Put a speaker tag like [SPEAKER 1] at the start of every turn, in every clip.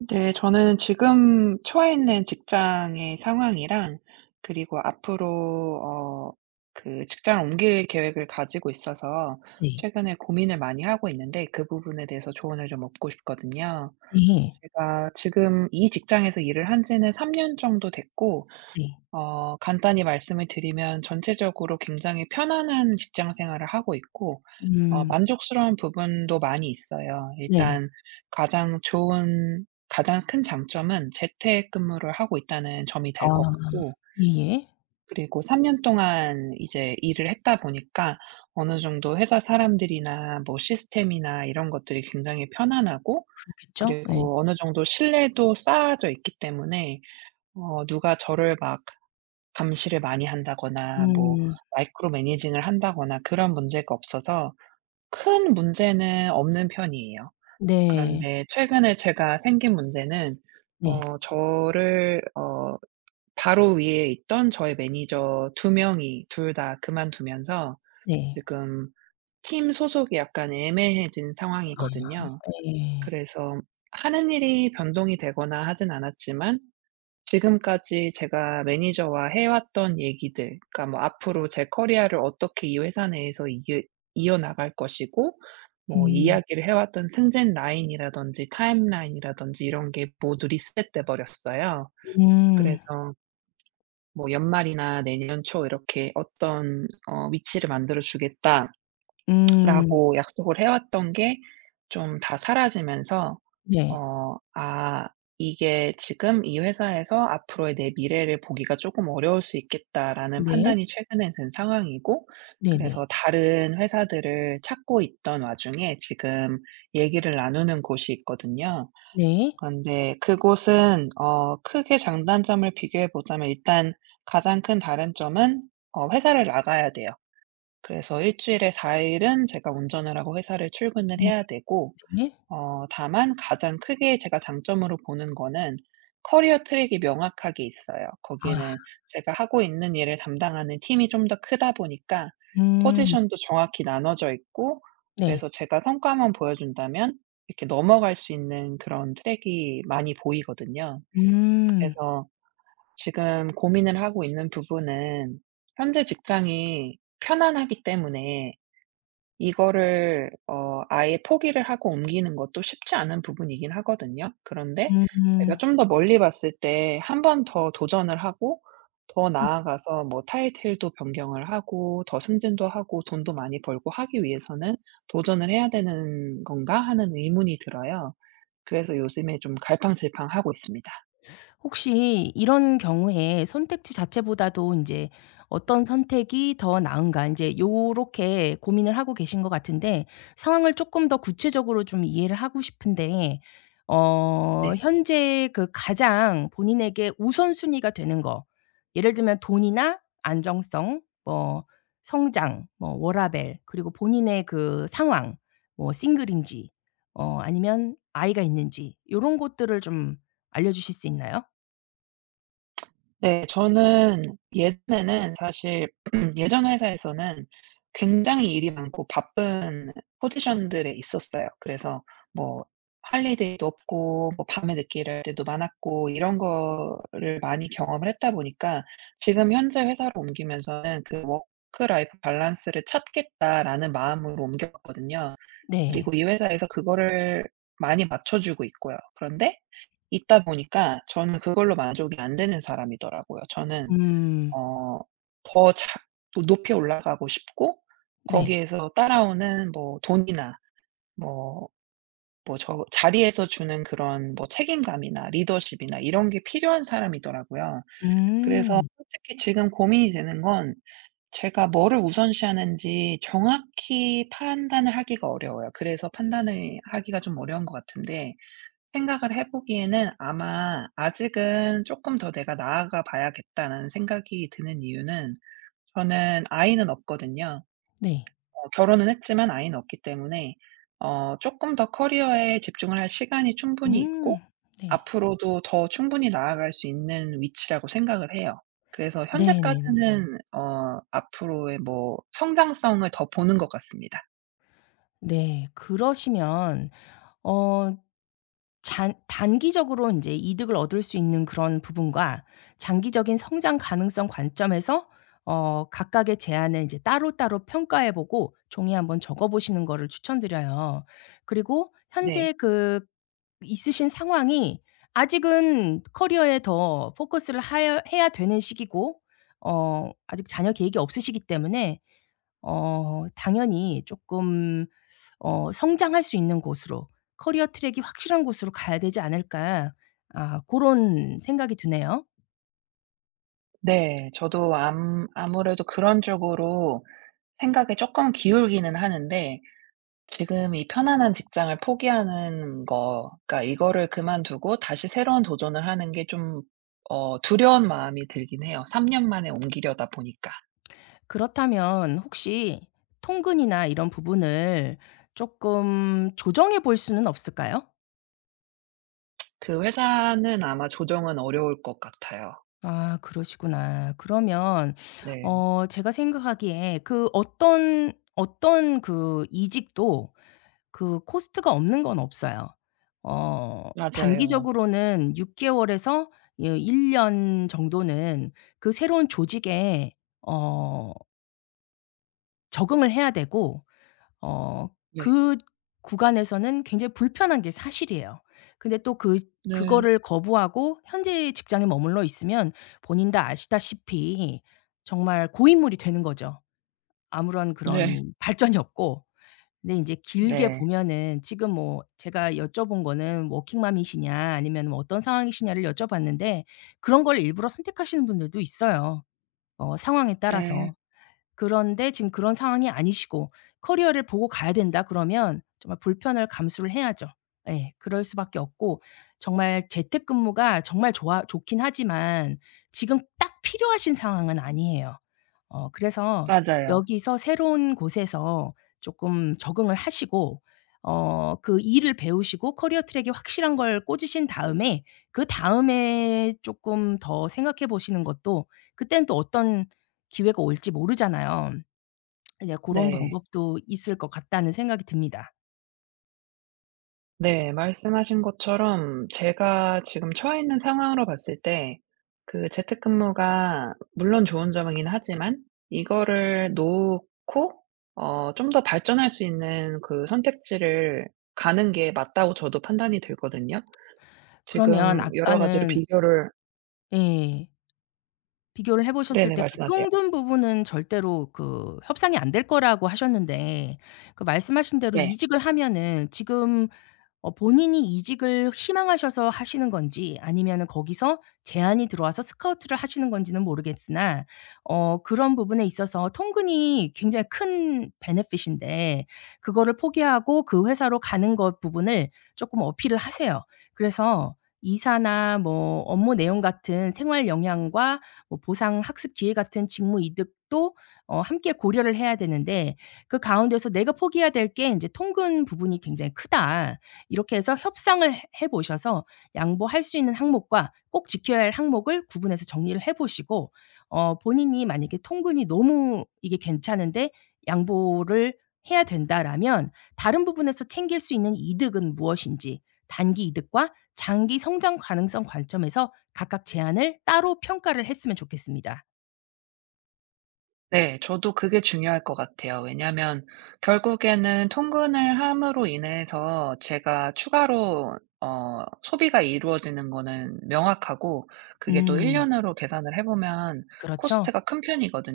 [SPEAKER 1] 네. 저는 지금 처해 있는 직장의 상황이랑 그리고 앞으로 어 그 직장을 옮길 계획을 가지고 있어서
[SPEAKER 2] 네.
[SPEAKER 1] 최근에 고민을 많이 하고 있는데 그 부분에 대해서 조언을 좀 얻고 싶거든요.
[SPEAKER 2] 네.
[SPEAKER 1] 제가 지금 이 직장에서 일을 한 지는 3년 정도 됐고
[SPEAKER 2] 네.
[SPEAKER 1] 간단히 말씀을 드리면 전체적으로 굉장히 편안한 직장 생활을 하고 있고
[SPEAKER 2] 음.
[SPEAKER 1] 만족스러운 부분도 많이 있어요.
[SPEAKER 2] 네.
[SPEAKER 1] 일단 가장 큰 장점은 재택근무를 하고 있다는 점이
[SPEAKER 2] 아.
[SPEAKER 1] 될 것 같고
[SPEAKER 2] 예예.
[SPEAKER 1] 그리고 3년 동안 이제 일을 했다 보니까 어느 정도 회사 사람들이나 뭐 시스템이나 이런 것들이 굉장히 편안하고
[SPEAKER 2] 그렇겠죠? 예.
[SPEAKER 1] 그리고 어느 정도 신뢰도 쌓아져 있기 때문에 누가 저를 막 감시를 많이 한다거나 뭐
[SPEAKER 2] 음.
[SPEAKER 1] 마이크로 매니징을 한다거나 그런 문제가 없어서 큰 문제는 없는 편이에요.
[SPEAKER 2] 네.
[SPEAKER 1] 그런데 최근에 제가 생긴 문제는
[SPEAKER 2] 네.
[SPEAKER 1] 저를 바로 위에 있던 저의 매니저 두 명이 둘 다 그만두면서
[SPEAKER 2] 네.
[SPEAKER 1] 지금 팀 소속이 약간 애매해진 상황이거든요.
[SPEAKER 2] 아 예.
[SPEAKER 1] 그래서 하는 일이 변동이 되거나 하진 않았지만 지금까지 제가 매니저와 해왔던 얘기들, 그러니까 뭐 앞으로 제 커리어를 어떻게 이 회사 내에서 이어나갈 것이고 뭐
[SPEAKER 2] 음.
[SPEAKER 1] 이야기를 해왔던 승진 라인이라든지 타임라인이라든지 이런 게 모두 리셋돼 버렸어요. 그래서
[SPEAKER 2] 음.
[SPEAKER 1] 뭐 "연말이나 내년 초 이렇게 어떤 위치를 만들어 주겠다."라고
[SPEAKER 2] 음.
[SPEAKER 1] 약속을 해왔던 게 좀 다 사라지면서
[SPEAKER 2] 네.
[SPEAKER 1] 어 아 '이게 지금 이 회사에서 앞으로의 내 미래를 보기가 조금 어려울 수 있겠다.'라는
[SPEAKER 2] 네.
[SPEAKER 1] 판단이 최근에 든 상황이고, 그래서
[SPEAKER 2] 네네.
[SPEAKER 1] 다른 회사들을 찾고 있던 와중에 지금 얘기를 나누는 곳이 있거든요.
[SPEAKER 2] 네.
[SPEAKER 1] 그런데 그곳은 크게 장단점을 비교해 보자면 일단 가장 큰 다른 점은 회사를 나가야 돼요. 그래서 일 주일에 4일 일은 제가 운전을 하고 회사를 출근을
[SPEAKER 2] 음
[SPEAKER 1] 해야 되고
[SPEAKER 2] 네.
[SPEAKER 1] 다만 가장 크게 제가 장점으로 보는 거는 커리어 트랙이 명확하게 있어요.
[SPEAKER 2] 아.
[SPEAKER 1] 거기에는 제가 하고 있는 일을 담당하는 팀이 좀 더 크다 보니까
[SPEAKER 2] 음.
[SPEAKER 1] 포지션도 정확히 나눠져 있고,
[SPEAKER 2] 네.
[SPEAKER 1] 그래서 제가 성과만 보여준다면 이렇게 넘어갈 수 있는 그런 트랙이 많이 보이거든요.
[SPEAKER 2] 음.
[SPEAKER 1] 그래서 지금 고민을 하고 있는 부분은, 현재 직장이 편안하기 때문에 이거를 아예 포기를 하고 옮기는 것도 쉽지 않은 부분이긴 하거든요. 그런데 제가
[SPEAKER 2] 음.
[SPEAKER 1] 좀 더 멀리 봤을 때 한 번 더 도전을 하고 더 나아가서 뭐 타이틀도 변경을 하고 더 승진도 하고 돈도 많이 벌고 하기 위해서는 '도전을 해야 되는 건가?' 하는 의문이 들어요. 그래서 요즘에 좀 갈팡질팡하고 있습니다.
[SPEAKER 2] 혹시 이런 경우에 선택지 자체보다도 인제 '어떤 선택이 더 나은가.' 인제 요렇게 고민을 하고 계신 것 같은데 상황을 쪼끔 더 구체적으로 좀 이해를 하고 싶은데
[SPEAKER 1] 네.
[SPEAKER 2] 현재 그 가장 본인에게 우선순위가 되는 거 예를 들면 돈이나 안정성 뭐 성장 뭐 워라밸 그리고 본인의 그 상황 뭐 싱글인지 아니면 아이가 있는지 요런 것들을 좀 알려 주실 수 있나요?
[SPEAKER 1] 네. 저는 예전에는 사실 예전 회사에서는 굉장히 일이 많고 바쁜 포지션들에 있었어요. 그래서 뭐 할 일도 없고 뭐 밤에 늦게 일할 때도 많았고 이런 거를 많이 경험을 했다 보니까 지금 현재 회사로 옮기면서는 그 '워크 라이프 밸런스를 찾겠다.'라는 마음으로 옮겼거든요.
[SPEAKER 2] 네.
[SPEAKER 1] 그리고 이 회사에서 그거를 많이 맞춰주고 있고요. 그런데 있다 보니까 저는 그걸로 만족이 안 되는 사람이더라고요. 저는
[SPEAKER 2] 음.
[SPEAKER 1] 어 더 잘, 또 높이 올라가고 싶고
[SPEAKER 2] 네.
[SPEAKER 1] 거기에서 따라오는 뭐 돈이나 뭐 뭐 저 자리에서 주는 그런 뭐 책임감이나 리더십이나 이런 게 필요한 사람이더라고요. 그래서
[SPEAKER 2] 음.
[SPEAKER 1] 솔직히 지금 고민이 되는 건 제가 뭐를 우선시하는지 정확히 판단을 하기가 어려워요. 그래서 판단을 하기가 좀 어려운 것 같은데, 생각을 해 보기에는 아마 '아직은 쪼끔 더 내가 나아가 봐야겠다.'라는 생각이 드는 이유는 저는 아이는 없거든요.
[SPEAKER 2] 네.
[SPEAKER 1] 결혼은 했지만 아이는 없기 때문에 어금더 커리어에 집중을 할 시간이 충분히
[SPEAKER 2] 음.
[SPEAKER 1] 있고
[SPEAKER 2] 네.
[SPEAKER 1] 앞으로도 더 충분히 나아갈 수 있는 위치라고 생각을 해요. 그래서 네,
[SPEAKER 2] 네네네.
[SPEAKER 1] 현재까지는 앞으로의 뭐 성장성을 더 보는 것 같습니다.
[SPEAKER 2] 네. 그러시면 어 잔 단기적으로 이제 이득을 얻을 수 있는 그런 부분과 장기적인 성장 가능성 관점에서 각각의 제안을 이제 따로따로 평가해 보고 종이에 한번 적어 보시는 거를 추천드려요. 그리고
[SPEAKER 1] 네.
[SPEAKER 2] 현재 그 있으신 상황이 아직은 커리어에 더 포커스를 하여 해야 되는 시기고 아직 자녀 계획이 없으시기 때문에 당연히 조금 성장할 수 있는 곳으로 커리어 트랙이 확실한 곳으로 가야 되지 않을까 아 그런 생각이 드네요.
[SPEAKER 1] 네. 저도 암 아무래도 그런 쪽으로 생각에 조금 기울기는 하는데, 지금 이 편안한 직장을 포기하는 거, 그러니까 이거를 그만두고 다시 새로운 도전을 하는 게 좀 두려운 마음이 들긴 해요. 3년 만에 옮기려다 보니까.
[SPEAKER 2] 그렇다면 혹시 통근이나 이런 부분을 조금 조정해 볼 수는 없을까요?
[SPEAKER 1] 그 회사는 아마 조정은 어려울 것 같아요.
[SPEAKER 2] 아 그러시구나. 그러면
[SPEAKER 1] 네.
[SPEAKER 2] 제가 생각하기에 그 어떤 그 이직도 그 코스트가 없는 건 없어요.
[SPEAKER 1] 맞아요.
[SPEAKER 2] 단기적으로는 6 개월에서 예 1 년 정도는 그 새로운 조직에 어 적응을 해야 되고 어
[SPEAKER 1] 네.
[SPEAKER 2] 그 구간에서는 굉장히 불편한 게 사실이에요. 근데 또 그
[SPEAKER 1] 네.
[SPEAKER 2] 그거를 거부하고 현재 직장에 머물러 있으면 본인 다 아시다시피 정말 고인물이 되는 거죠. 아무런
[SPEAKER 1] 네.
[SPEAKER 2] 그런 발전이 없고 근데 인제 길게
[SPEAKER 1] 네.
[SPEAKER 2] 보면은 지금 뭐 제가 여쭤본 거는 워킹맘이시냐 아니면 뭐 어떤 상황이시냐를 여쭤봤는데 그런 걸 일부러 선택하시는 분들도 있어요, 상황에
[SPEAKER 1] 네.
[SPEAKER 2] 따라서. 그런데 지금 그런 상황이 아니시고 '커리어를 보고 가야 된다.' 그러면 정말 불편을 감수를 해야죠. 예. 그럴 수밖에 없고 정말 재택근무가 정말 좋아 좋긴 하지만 지금 딱 필요하신 상황은 아니에요. 그래서
[SPEAKER 1] 맞아요.
[SPEAKER 2] 여기서 새로운 곳에서 조금 적응을 하시고 그 일을 배우시고 커리어 트랙이 확실한 걸 꽂으신 다음에 그다음에 조금 더 생각해 보시는 것도 그때는 또 어떤 기회가 올지 모르잖아요. 이제 그런
[SPEAKER 1] 네.
[SPEAKER 2] 방법도 있을 것 같다는 생각이 듭니다.
[SPEAKER 1] 네. 말씀하신 것처럼 제가 지금 처해 있는 상황으로 봤을 때 그 재택근무가 물론 좋은 점이긴 하지만 이거를 놓고 좀 더 발전할 수 있는 그 선택지를 가는 게 맞다고 저도 판단이 들거든요.
[SPEAKER 2] 그러면
[SPEAKER 1] 지금 여러 가지로
[SPEAKER 2] 아까는
[SPEAKER 1] 비교를.
[SPEAKER 2] 예. 비교를 해 보셨을
[SPEAKER 1] 네네,
[SPEAKER 2] 때 그
[SPEAKER 1] 말씀하세요.
[SPEAKER 2] 통금 부분은 절대로 그 협상이 안 될 거라고 하셨는데 그 말씀하신 대로
[SPEAKER 1] 네.
[SPEAKER 2] 이직을 하면은 지금 본인이 이직을 희망하셔서 하시는 건지 아니면은 거기서 제안이 들어와서 스카우트를 하시는 건지는 모르겠으나 그런 부분에 있어서 통근이 굉장히 큰 베네핏인데 그거를 포기하고 그 회사로 가는 것 부분을 조금 어필을 하세요. 그래서 이사나 뭐 업무 내용 같은 생활 영향과 뭐 보상 학습 기회 같은 직무 이득도 함께 고려를 해야 되는데 그 가운데서 내가 포기해야 될 게 이제 통근 부분이 굉장히 크다. 이렇게 해서 협상을 해 보셔서 양보할 수 있는 항목과 꼭 지켜야 할 항목을 구분해서 정리를 해 보시고 본인이 만약에 통근이 너무 이게 괜찮은데 양보를 해야 된다라면 다른 부분에서 챙길 수 있는 이득은 무엇인지 단기 이득과 장기 성장 가능성 관점에서 각각 제안을 따로 평가를 했으면 좋겠습니다.
[SPEAKER 1] 네. 저도 그게 중요할 것 같아요. 왜냐하면 결국에는 통근을 함으로 인해서 제가 추가로 소비가 이루어지는 거는 명확하고 그게 또
[SPEAKER 2] 음.
[SPEAKER 1] 1년 년으로 계산을 해 보면
[SPEAKER 2] 그렇죠?
[SPEAKER 1] 코스트가 큰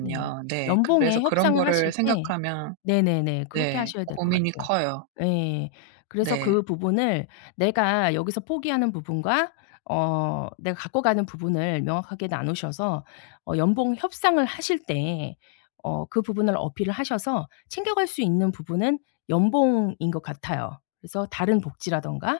[SPEAKER 2] 네.
[SPEAKER 1] 네. 그래서
[SPEAKER 2] 연봉에
[SPEAKER 1] 그런
[SPEAKER 2] 협상을 하실
[SPEAKER 1] 거를
[SPEAKER 2] 때
[SPEAKER 1] 생각하면.
[SPEAKER 2] 네네네. 그렇게
[SPEAKER 1] 네.
[SPEAKER 2] 하셔야 될 것
[SPEAKER 1] 고민이
[SPEAKER 2] 같아요.
[SPEAKER 1] 커요.
[SPEAKER 2] 예. 그래서
[SPEAKER 1] 네.
[SPEAKER 2] 그 부분을 내가 여기서 포기하는 부분과 내가 갖고 가는 부분을 명확하게 나누셔서 연봉 협상을 하실 때 그 부분을 어필을 하셔서 챙겨갈 수 있는 부분은 연봉인 것 같아요. 그래서 다른 복지라든가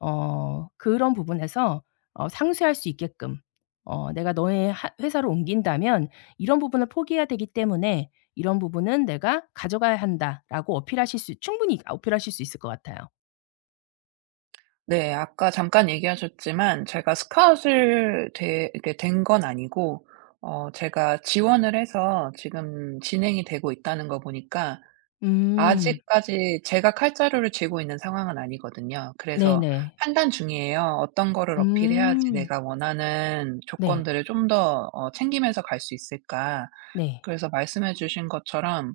[SPEAKER 2] 그런 부분에서 상쇄할 수 있게끔 "내가 너의 하 회사로 옮긴다면 이런 부분을 포기해야 되기 때문에 "이런 부분은 내가 가져가야 한다."라고 어필하실 수 충분히 어필하실 수 있을 것 같아요.
[SPEAKER 1] 네. 아까 잠깐 얘기하셨지만 제가 스카웃을 되 이렇게 된 건 아니고 제가 지원을 해서 지금 진행이 되고 있다는 거 보니까
[SPEAKER 2] 음.
[SPEAKER 1] 아직까지 제가 칼자루를 쥐고 있는 상황은 아니거든요. 그래서
[SPEAKER 2] 네네.
[SPEAKER 1] 판단 중이에요. '어떤 거를 어필해야지
[SPEAKER 2] 음.
[SPEAKER 1] 내가 원하는
[SPEAKER 2] 네.
[SPEAKER 1] 조건들을 좀 더 챙기면서 갈 수 있을까.'
[SPEAKER 2] 네.
[SPEAKER 1] 그래서 말씀해 주신 것처럼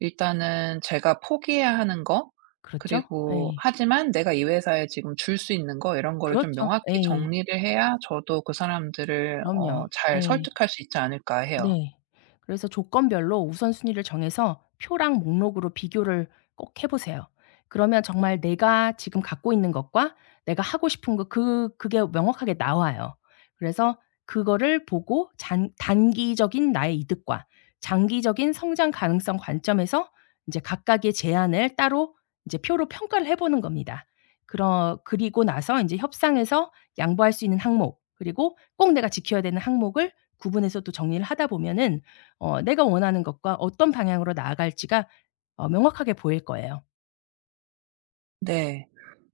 [SPEAKER 1] 일단은 제가 포기해야 하는 거,
[SPEAKER 2] 그렇죠.
[SPEAKER 1] 그리고
[SPEAKER 2] 예.
[SPEAKER 1] 하지만 내가 이 회사에 지금 줄 수 있는 거, 이런 거를 좀
[SPEAKER 2] 그렇죠.
[SPEAKER 1] 명확히
[SPEAKER 2] 예.
[SPEAKER 1] 정리를 해야 저도 그 사람들을
[SPEAKER 2] 그럼요.
[SPEAKER 1] 잘
[SPEAKER 2] 예.
[SPEAKER 1] 설득할 수 있지 않을까 해요.
[SPEAKER 2] 네. 그래서 조건별로 우선순위를 정해서 표랑 목록으로 비교를 꼭 해 보세요. 그러면 정말 내가 지금 갖고 있는 것과 내가 하고 싶은 것 그게 명확하게 나와요. 그래서 그거를 보고 잔 단기적인 나의 이득과 장기적인 성장 가능성 관점에서 이제 각각의 제안을 따로 이제 표로 평가를 해 보는 겁니다. 그러 그리고 나서 이제 협상에서 양보할 수 있는 항목 그리고 꼭 내가 지켜야 되는 항목을 구분해서 또 정리를 하다 보면은 내가 원하는 것과 어떤 방향으로 나아갈지가 명확하게 보일 거예요.
[SPEAKER 1] 네.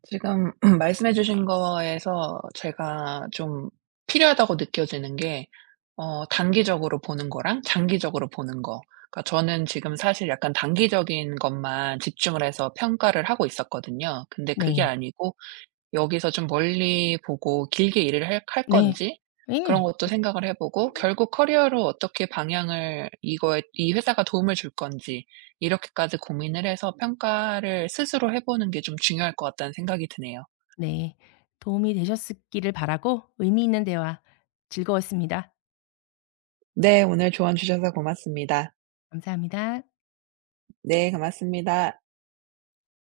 [SPEAKER 1] 지금 말씀해 주신 거에서 제가 좀 필요하다고 느껴지는 게 단기적으로 보는 거랑 장기적으로 보는 거. 그러니까 저는 지금 사실 약간 단기적인 것만 집중을 해서 평가를 하고 있었거든요. 근데 그게
[SPEAKER 2] 네.
[SPEAKER 1] 아니고 여기서 좀 멀리 보고 길게 일을 할
[SPEAKER 2] 네.
[SPEAKER 1] 건지, 그런
[SPEAKER 2] 예.
[SPEAKER 1] 것도 생각을 해 보고 결국 커리어로 어떻게 방향을, 이거에 이 회사가 도움을 줄 건지 이렇게까지 고민을 해서 평가를 스스로 해 보는 게 좀 중요할 것 같다는 생각이 드네요.
[SPEAKER 2] 네. 도움이 되셨기를 바라고 의미 있는 대화 즐거웠습니다.
[SPEAKER 1] 네. 오늘 조언 주셔서 고맙습니다.
[SPEAKER 2] 감사합니다.
[SPEAKER 1] 네. 고맙습니다.